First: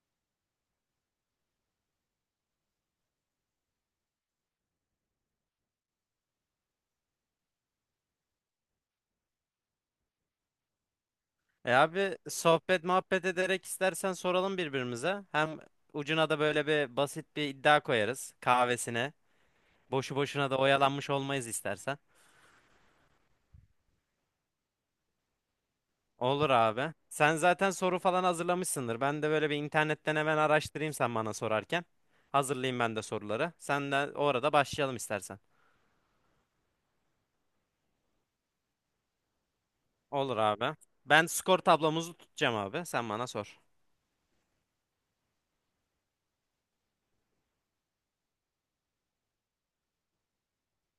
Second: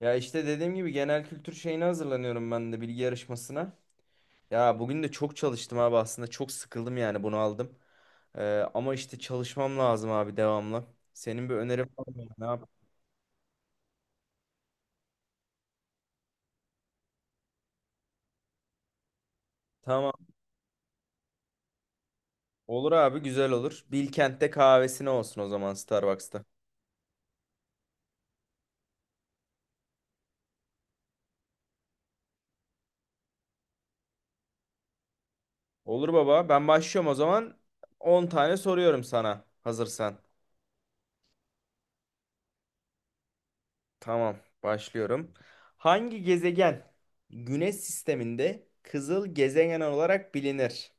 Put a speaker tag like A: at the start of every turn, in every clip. A: Ya işte dediğim gibi genel kültür şeyine hazırlanıyorum ben de bilgi yarışmasına. Ya bugün de çok çalıştım abi, aslında çok sıkıldım yani bunu aldım. Ama işte çalışmam lazım abi, devamlı. Senin bir
B: E
A: önerin var
B: abi
A: mı? Ne yap?
B: sohbet muhabbet ederek istersen soralım birbirimize. Hem ucuna da böyle bir basit bir iddia koyarız kahvesine. Boşu
A: Tamam.
B: boşuna da oyalanmış olmayız istersen.
A: Olur abi, güzel olur. Bilkent'te kahvesine olsun o zaman, Starbucks'ta.
B: Olur abi. Sen zaten soru falan hazırlamışsındır. Ben de böyle bir internetten hemen araştırayım sen bana sorarken. Hazırlayayım ben de soruları. Sen de orada başlayalım istersen.
A: Olur baba, ben başlıyorum o zaman. On tane soruyorum sana, hazırsan.
B: Olur abi. Ben skor tablomuzu tutacağım abi. Sen bana sor.
A: Tamam, başlıyorum. Hangi gezegen Güneş sisteminde kızıl gezegen olarak bilinir?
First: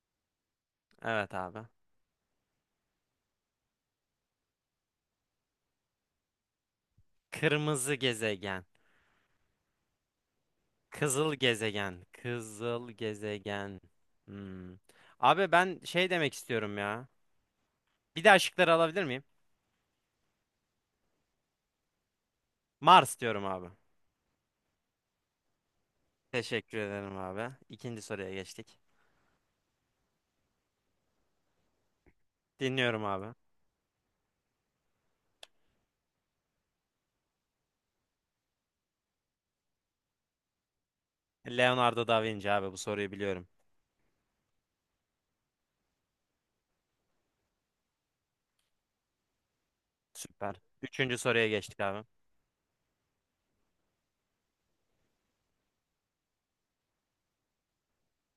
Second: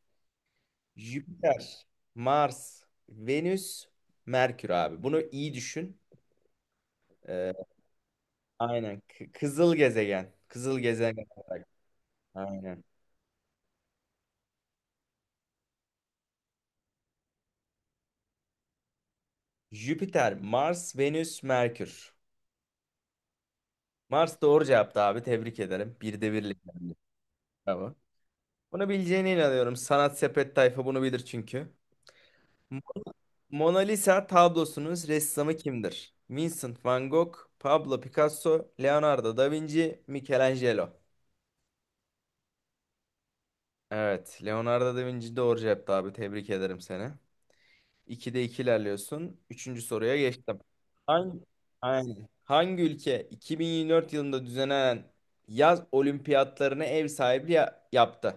B: Evet abi.
A: Jüpiter, Mars, Venüs, Merkür abi. Bunu iyi düşün. Ee,
B: Kırmızı gezegen.
A: aynen. Kızıl gezegen. Kızıl gezegen
B: Kızıl
A: olarak.
B: gezegen.
A: Aynen.
B: Kızıl gezegen. Hmm. Abi ben şey demek istiyorum ya. Bir daha şıkları alabilir miyim?
A: Jüpiter, Mars, Venüs, Merkür.
B: Mars diyorum abi.
A: Mars doğru cevaptı abi. Tebrik ederim. Bir de birlik
B: Teşekkür
A: bende.
B: ederim abi.
A: Bravo.
B: İkinci soruya geçtik.
A: Bunu bileceğine inanıyorum. Sanat sepet tayfa bunu bilir çünkü. Mo-
B: Dinliyorum abi.
A: Mona Lisa tablosunun ressamı kimdir? Vincent van Gogh, Pablo Picasso, Leonardo da Vinci, Michelangelo.
B: Leonardo da Vinci abi bu soruyu biliyorum.
A: Evet. Leonardo da Vinci doğru cevaptı abi. Tebrik ederim seni. 2'de 2 ilerliyorsun. Üçüncü soruya
B: Süper.
A: geçtim.
B: Üçüncü
A: Hangi,
B: soruya geçtik abi.
A: aynen. Hangi ülke 2024 yılında düzenlenen yaz olimpiyatlarına ev sahipliği yaptı?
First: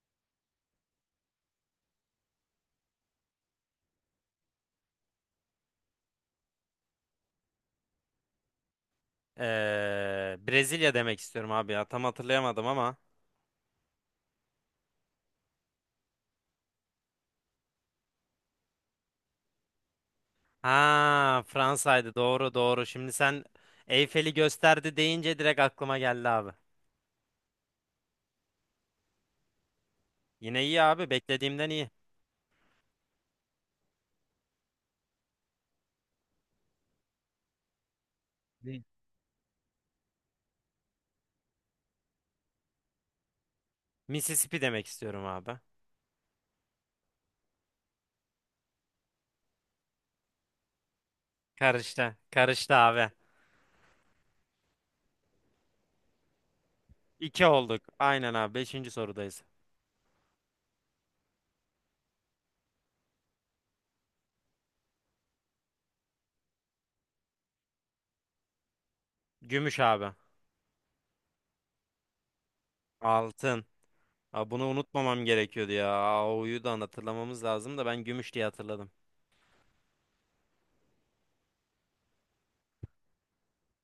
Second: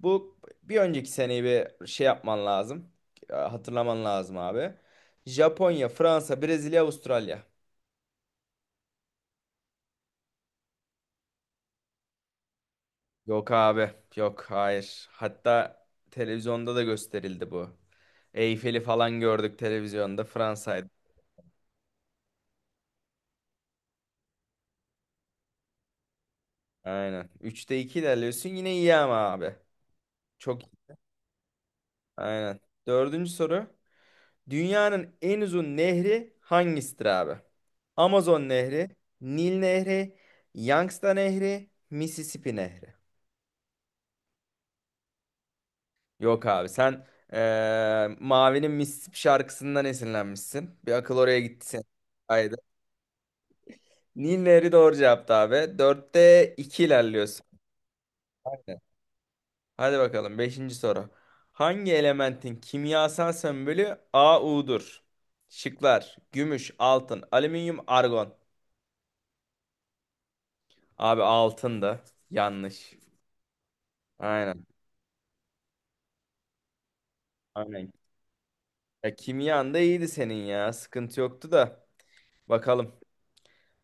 A: Bu bir önceki seneyi bir şey yapman lazım. Hatırlaman lazım abi. Japonya, Fransa, Brezilya, Avustralya.
B: Brezilya demek istiyorum abi ya. Tam hatırlayamadım ama.
A: Yok abi. Yok hayır. Hatta televizyonda da gösterildi bu. Eyfel'i falan gördük televizyonda. Fransa'ydı.
B: Ha Fransa'ydı doğru doğru. Şimdi sen Eyfel'i gösterdi deyince direkt aklıma geldi abi.
A: Aynen. Üçte 2 ilerliyorsun. Yine iyi ama abi. Çok
B: Yine iyi
A: iyi.
B: abi beklediğimden iyi.
A: Aynen. Dördüncü soru. Dünyanın en uzun nehri hangisidir abi? Amazon Nehri, Nil Nehri, Yangtze Nehri, Mississippi Nehri.
B: Mississippi demek istiyorum abi.
A: Yok abi, sen Mavi'nin Mississippi şarkısından esinlenmişsin. Bir akıl oraya gitti senin.
B: Karıştı.
A: Haydi.
B: Karıştı abi.
A: Nil Nehri doğru cevaptı abi. Dörtte 2 ilerliyorsun.
B: İki olduk. Aynen abi. Beşinci sorudayız.
A: Hadi bakalım, beşinci soru. Hangi elementin kimyasal sembolü AU'dur? Şıklar: gümüş, altın, alüminyum, argon.
B: Gümüş abi.
A: Abi altın yanlış.
B: Altın. Aa,
A: Aynen,
B: bunu unutmamam gerekiyordu ya. O'yu da hatırlamamız lazım da
A: aynen.
B: ben gümüş diye hatırladım.
A: Ya kimyan da iyiydi senin ya. Sıkıntı yoktu da. Bakalım.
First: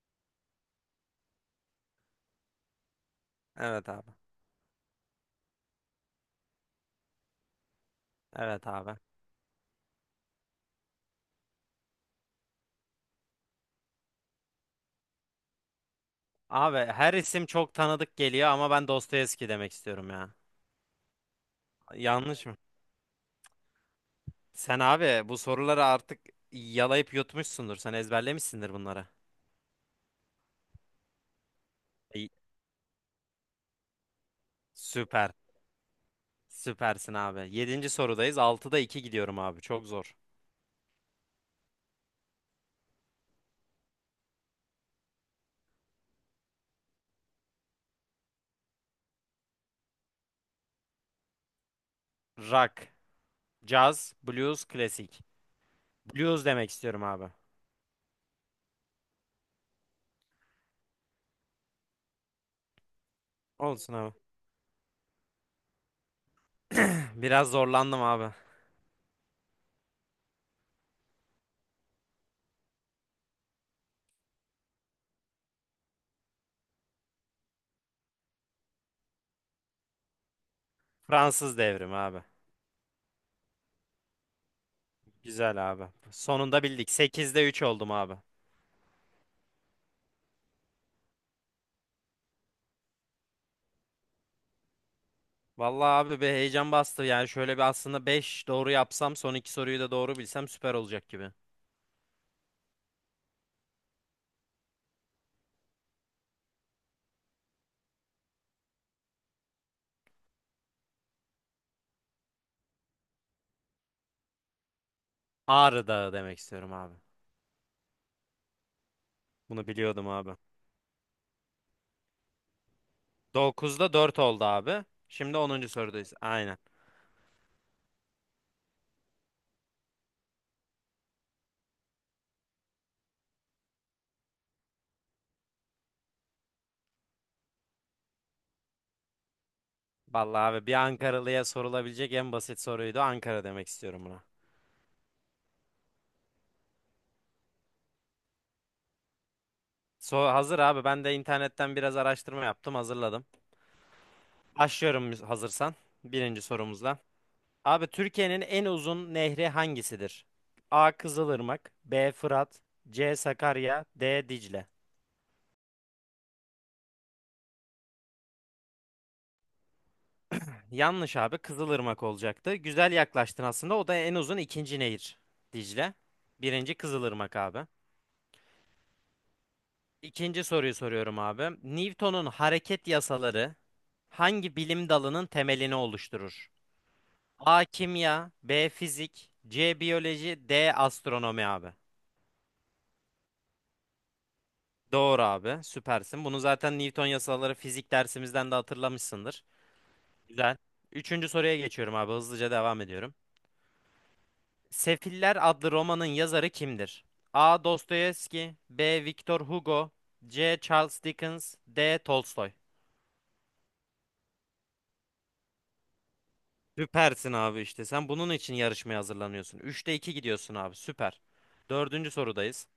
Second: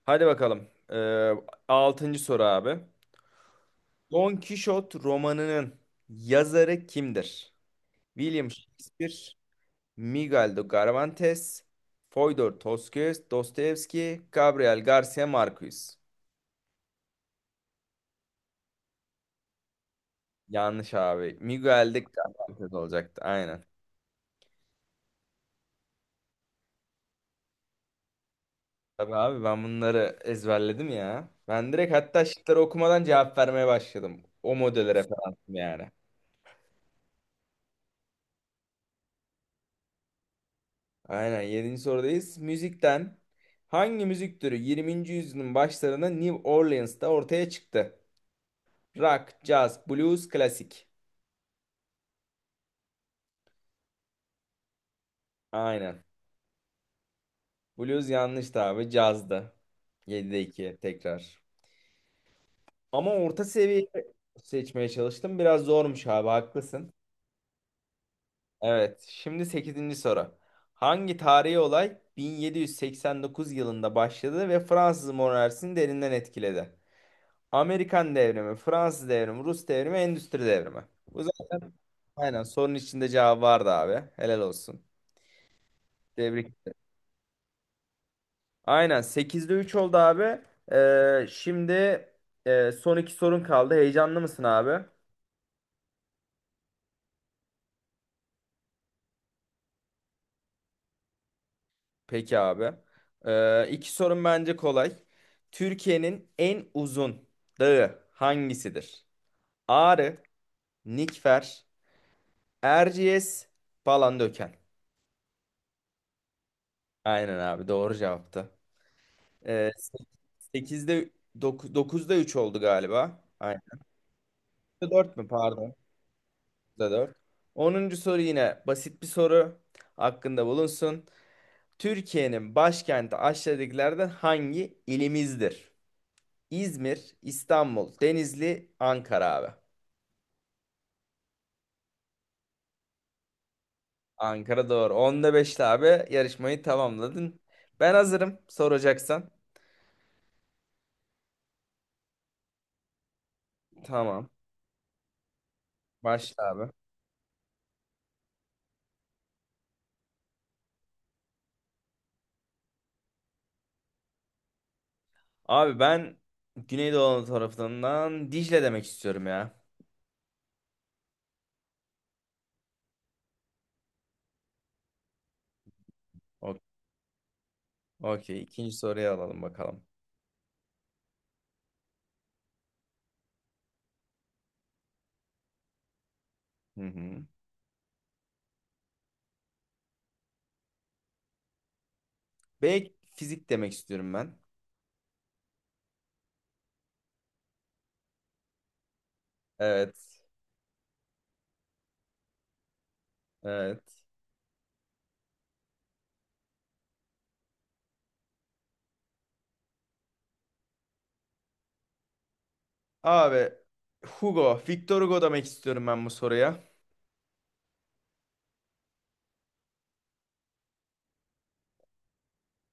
A: Hadi bakalım. 6. soru abi.
B: Evet abi.
A: Don Kişot romanının yazarı kimdir? William
B: Evet abi.
A: Shakespeare, Miguel de Cervantes, Fyodor Dostoyevski, Dostoyevski, Gabriel Garcia Marquez.
B: Abi her isim çok tanıdık geliyor ama ben Dostoyevski demek istiyorum ya.
A: Yanlış abi. Miguel de
B: Yanlış mı?
A: Cervantes olacaktı. Aynen.
B: Sen abi bu soruları artık yalayıp yutmuşsundur. Sen ezberlemişsindir bunları.
A: Tabii abi, ben bunları ezberledim ya. Ben direkt hatta
B: İyi.
A: şıkları okumadan cevap vermeye başladım. O modele
B: Süper.
A: referansım yani.
B: Süpersin abi. Yedinci sorudayız. Altıda iki gidiyorum abi. Çok zor.
A: Aynen, 7. sorudayız. Müzikten hangi müzik türü 20. yüzyılın başlarında New Orleans'ta ortaya çıktı? Rock, jazz, blues, klasik.
B: Rock, caz, blues, klasik.
A: Aynen.
B: Blues demek istiyorum abi.
A: Blues yanlıştı abi. Cazdı. 7'de 2 tekrar. Ama orta seviye
B: Olsun abi.
A: seçmeye çalıştım. Biraz zormuş abi, haklısın.
B: Biraz zorlandım abi.
A: Evet, şimdi sekizinci soru. Hangi tarihi olay 1789 yılında başladı ve Fransız monarşisini derinden etkiledi? Amerikan devrimi, Fransız devrimi, Rus devrimi, Endüstri devrimi. Bu
B: Fransız
A: zaten
B: devrimi abi.
A: aynen sorunun içinde cevap vardı abi. Helal olsun.
B: Güzel abi.
A: Tebrik.
B: Sonunda bildik. Sekizde üç oldum abi.
A: Aynen, sekizde 3 oldu abi. Şimdi son iki sorun kaldı. Heyecanlı mısın abi?
B: Vallahi abi bir heyecan bastı. Yani şöyle bir aslında 5 doğru yapsam son iki soruyu da doğru bilsem süper olacak gibi.
A: Peki abi. İki sorun bence kolay. Türkiye'nin en uzun dağı hangisidir? Ağrı, Nikfer, Erciyes, Palandöken.
B: Ağrı Dağı demek istiyorum abi.
A: Aynen abi, doğru cevaptı.
B: Bunu
A: Ee,
B: biliyordum abi.
A: 8'de, dokuzda 3 oldu galiba. Aynen.
B: Dokuzda 4 oldu abi.
A: 4 mü
B: Şimdi onuncu
A: pardon?
B: sorudayız. Aynen.
A: Dört. Onuncu soru yine basit bir soru, hakkında bulunsun. Türkiye'nin başkenti aşağıdakilerden hangi ilimizdir? İzmir, İstanbul, Denizli, Ankara abi.
B: Vallahi abi bir Ankaralıya sorulabilecek en basit soruydu. Ankara demek istiyorum buna.
A: Ankara doğru. Onda beşte abi yarışmayı tamamladın. Ben hazırım soracaksan.
B: So hazır abi ben de internetten biraz araştırma yaptım hazırladım.
A: Tamam.
B: Başlıyorum hazırsan birinci
A: Başla abi.
B: sorumuzla. Abi Türkiye'nin en uzun nehri hangisidir? A. Kızılırmak B. Fırat C. Sakarya D. Dicle.
A: Abi, ben Güneydoğu Anadolu tarafından Dicle demek istiyorum ya.
B: Yanlış abi Kızılırmak olacaktı. Güzel yaklaştın aslında o da en uzun ikinci nehir Dicle.
A: O-
B: Birinci Kızılırmak abi.
A: Okey. İkinci soruyu alalım bakalım.
B: İkinci soruyu soruyorum abi. Newton'un hareket yasaları hangi bilim dalının temelini oluşturur?
A: Hı hı.
B: A kimya, B fizik, C biyoloji, D astronomi abi.
A: Belki fizik demek istiyorum ben.
B: Doğru abi, süpersin. Bunu zaten Newton yasaları fizik dersimizden de hatırlamışsındır.
A: Evet.
B: Güzel. Üçüncü soruya geçiyorum abi, hızlıca devam ediyorum.
A: Evet.
B: Sefiller adlı romanın yazarı kimdir? A. Dostoyevski, B. Victor Hugo, C. Charles Dickens, D. Tolstoy.
A: Abi Victor Hugo demek istiyorum ben bu soruya.
B: Süpersin abi işte. Sen bunun için yarışmaya hazırlanıyorsun. Üçte 2 gidiyorsun abi. Süper. Dördüncü sorudayız.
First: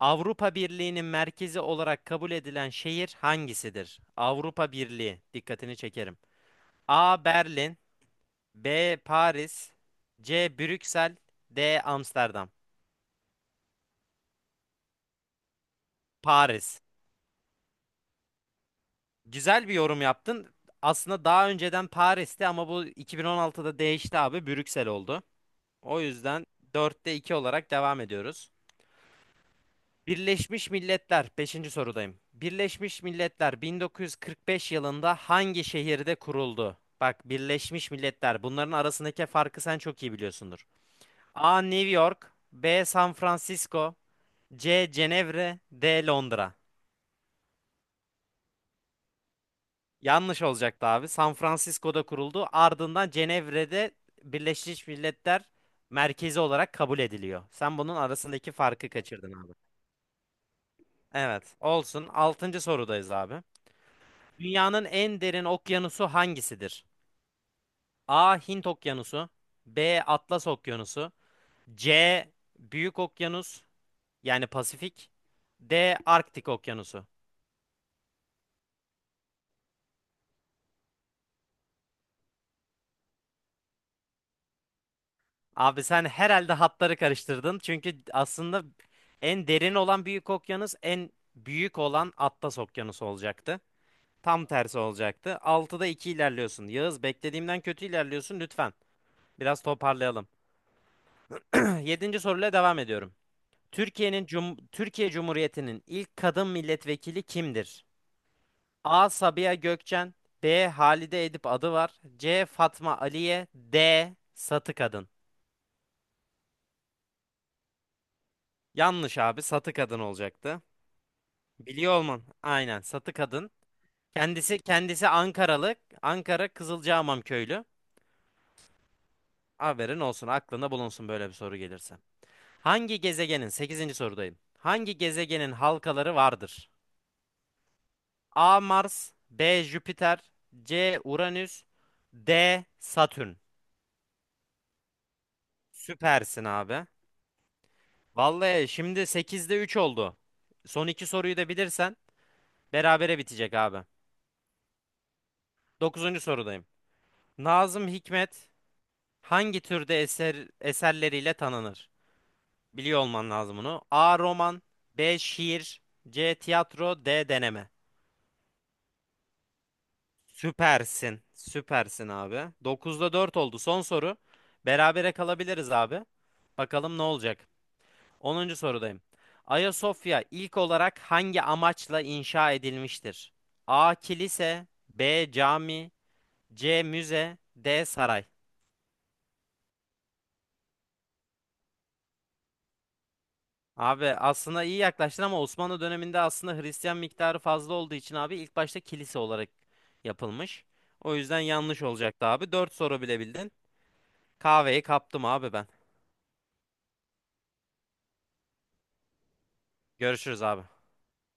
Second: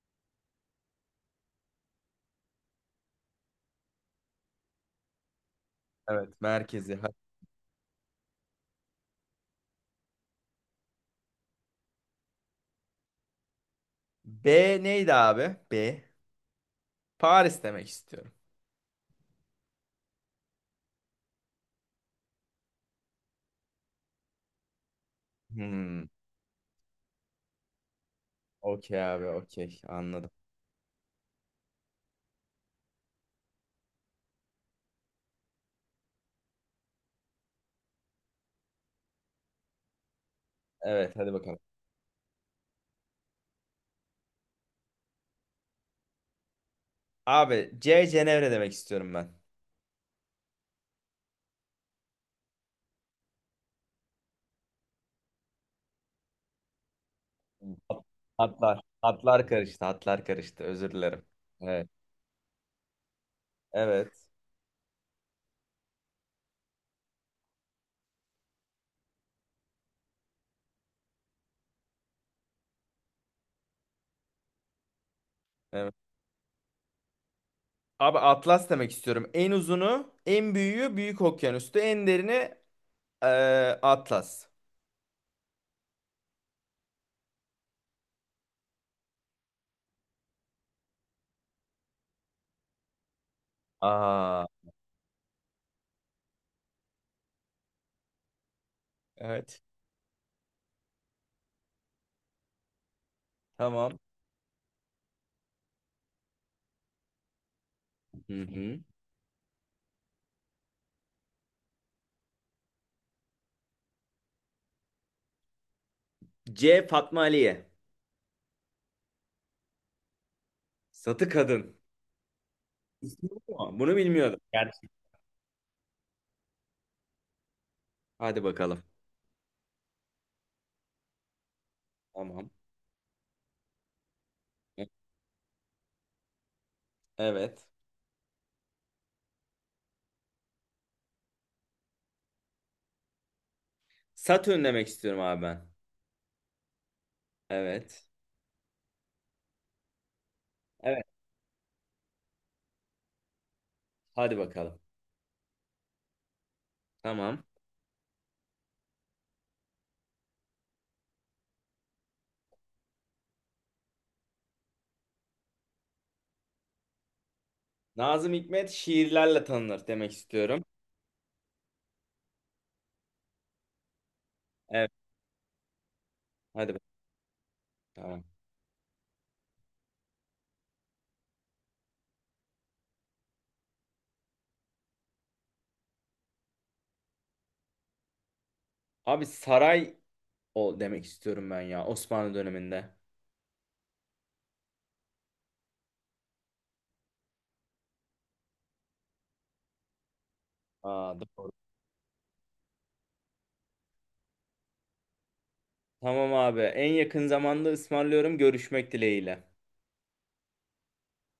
B: Avrupa Birliği'nin merkezi olarak kabul edilen şehir hangisidir? Avrupa Birliği. Dikkatini çekerim.
A: Evet, merkezi.
B: A. Berlin, B. Paris, C. Brüksel, D. Amsterdam.
A: B neydi abi? B.
B: Paris.
A: Paris demek istiyorum.
B: Güzel bir yorum yaptın. Aslında daha önceden Paris'ti ama bu 2016'da değişti abi. Brüksel oldu. O
A: Hmm.
B: yüzden dörtte 2 olarak devam ediyoruz.
A: Okey abi, okey. Anladım.
B: Birleşmiş Milletler, beşinci sorudayım. Birleşmiş Milletler 1945 yılında hangi şehirde kuruldu? Bak Birleşmiş Milletler bunların arasındaki farkı sen çok iyi biliyorsundur.
A: Evet, hadi bakalım.
B: A. New York, B. San Francisco, C. Cenevre, D. Londra.
A: Abi, C Cenevre demek istiyorum ben.
B: Yanlış olacaktı abi. San Francisco'da kuruldu. Ardından Cenevre'de Birleşmiş Milletler merkezi olarak kabul ediliyor. Sen bunun
A: Hat-
B: arasındaki farkı kaçırdın
A: Hatlar
B: abi.
A: karıştı, hatlar karıştı. Özür dilerim.
B: Evet,
A: Evet.
B: olsun. Altıncı sorudayız abi.
A: Evet.
B: Dünyanın en derin okyanusu hangisidir? A. Hint Okyanusu B. Atlas Okyanusu C. Büyük Okyanus yani Pasifik
A: Evet.
B: D. Arktik Okyanusu.
A: Abi Atlas demek istiyorum. En uzunu, en büyüğü Büyük Okyanus'tu. En derini, e, Atlas.
B: Abi sen herhalde hatları karıştırdın. Çünkü aslında en derin olan Büyük Okyanus en büyük olan Atlas Okyanusu olacaktı.
A: Aa.
B: Tam tersi olacaktı. Altıda 2 ilerliyorsun. Yağız beklediğimden kötü ilerliyorsun lütfen.
A: Evet.
B: Biraz toparlayalım. Yedinci soruyla devam ediyorum.
A: Tamam.
B: Türkiye Cumhuriyeti'nin ilk kadın milletvekili kimdir?
A: Hı hı.
B: A. Sabiha Gökçen, B. Halide Edip Adıvar, C. Fatma Aliye, D. Satı Kadın.
A: C Fatma Aliye.
B: Yanlış abi, Satı Kadın olacaktı.
A: Satı kadın.
B: Biliyor olman. Aynen, Satı
A: İsmi
B: Kadın.
A: bu. Bunu bilmiyordum.
B: Kendisi
A: Gerçekten.
B: kendisi Ankaralı, Ankara Kızılcahamam köylü.
A: Hadi bakalım.
B: Haberin olsun, aklında bulunsun böyle bir soru gelirse.
A: Tamam.
B: Hangi gezegenin sekizinci sorudayım. Hangi gezegenin halkaları vardır?
A: Evet.
B: A. Mars B. Jüpiter C. Uranüs D. Satürn.
A: Satürn demek istiyorum abi ben.
B: Süpersin abi.
A: Evet.
B: Vallahi şimdi sekizde 3 oldu. Son
A: Evet.
B: iki soruyu da bilirsen berabere bitecek abi.
A: Hadi bakalım.
B: Dokuzuncu sorudayım.
A: Tamam.
B: Nazım Hikmet hangi türde eserleriyle tanınır? Biliyor olman lazım bunu. A. Roman B. Şiir C. Tiyatro D. Deneme.
A: Nazım Hikmet şiirlerle tanınır demek istiyorum.
B: Süpersin. Süpersin abi. Dokuzda 4 oldu. Son soru.
A: Evet.
B: Berabere kalabiliriz abi.
A: Hadi bakalım.
B: Bakalım ne olacak.
A: Tamam.
B: Onuncu sorudayım. Ayasofya ilk olarak hangi amaçla inşa edilmiştir? A. Kilise B. Cami C. Müze D. Saray.
A: Abi, saray o demek istiyorum ben ya, Osmanlı döneminde.
B: Abi aslında iyi yaklaştın ama Osmanlı döneminde aslında Hristiyan miktarı fazla olduğu için abi ilk başta kilise olarak yapılmış. O
A: Aa,
B: yüzden
A: doğru.
B: yanlış olacaktı abi. 4 soru bile bildin. Kahveyi kaptım abi ben.
A: Tamam abi. En yakın zamanda ısmarlıyorum, görüşmek dileğiyle.
B: Görüşürüz abi.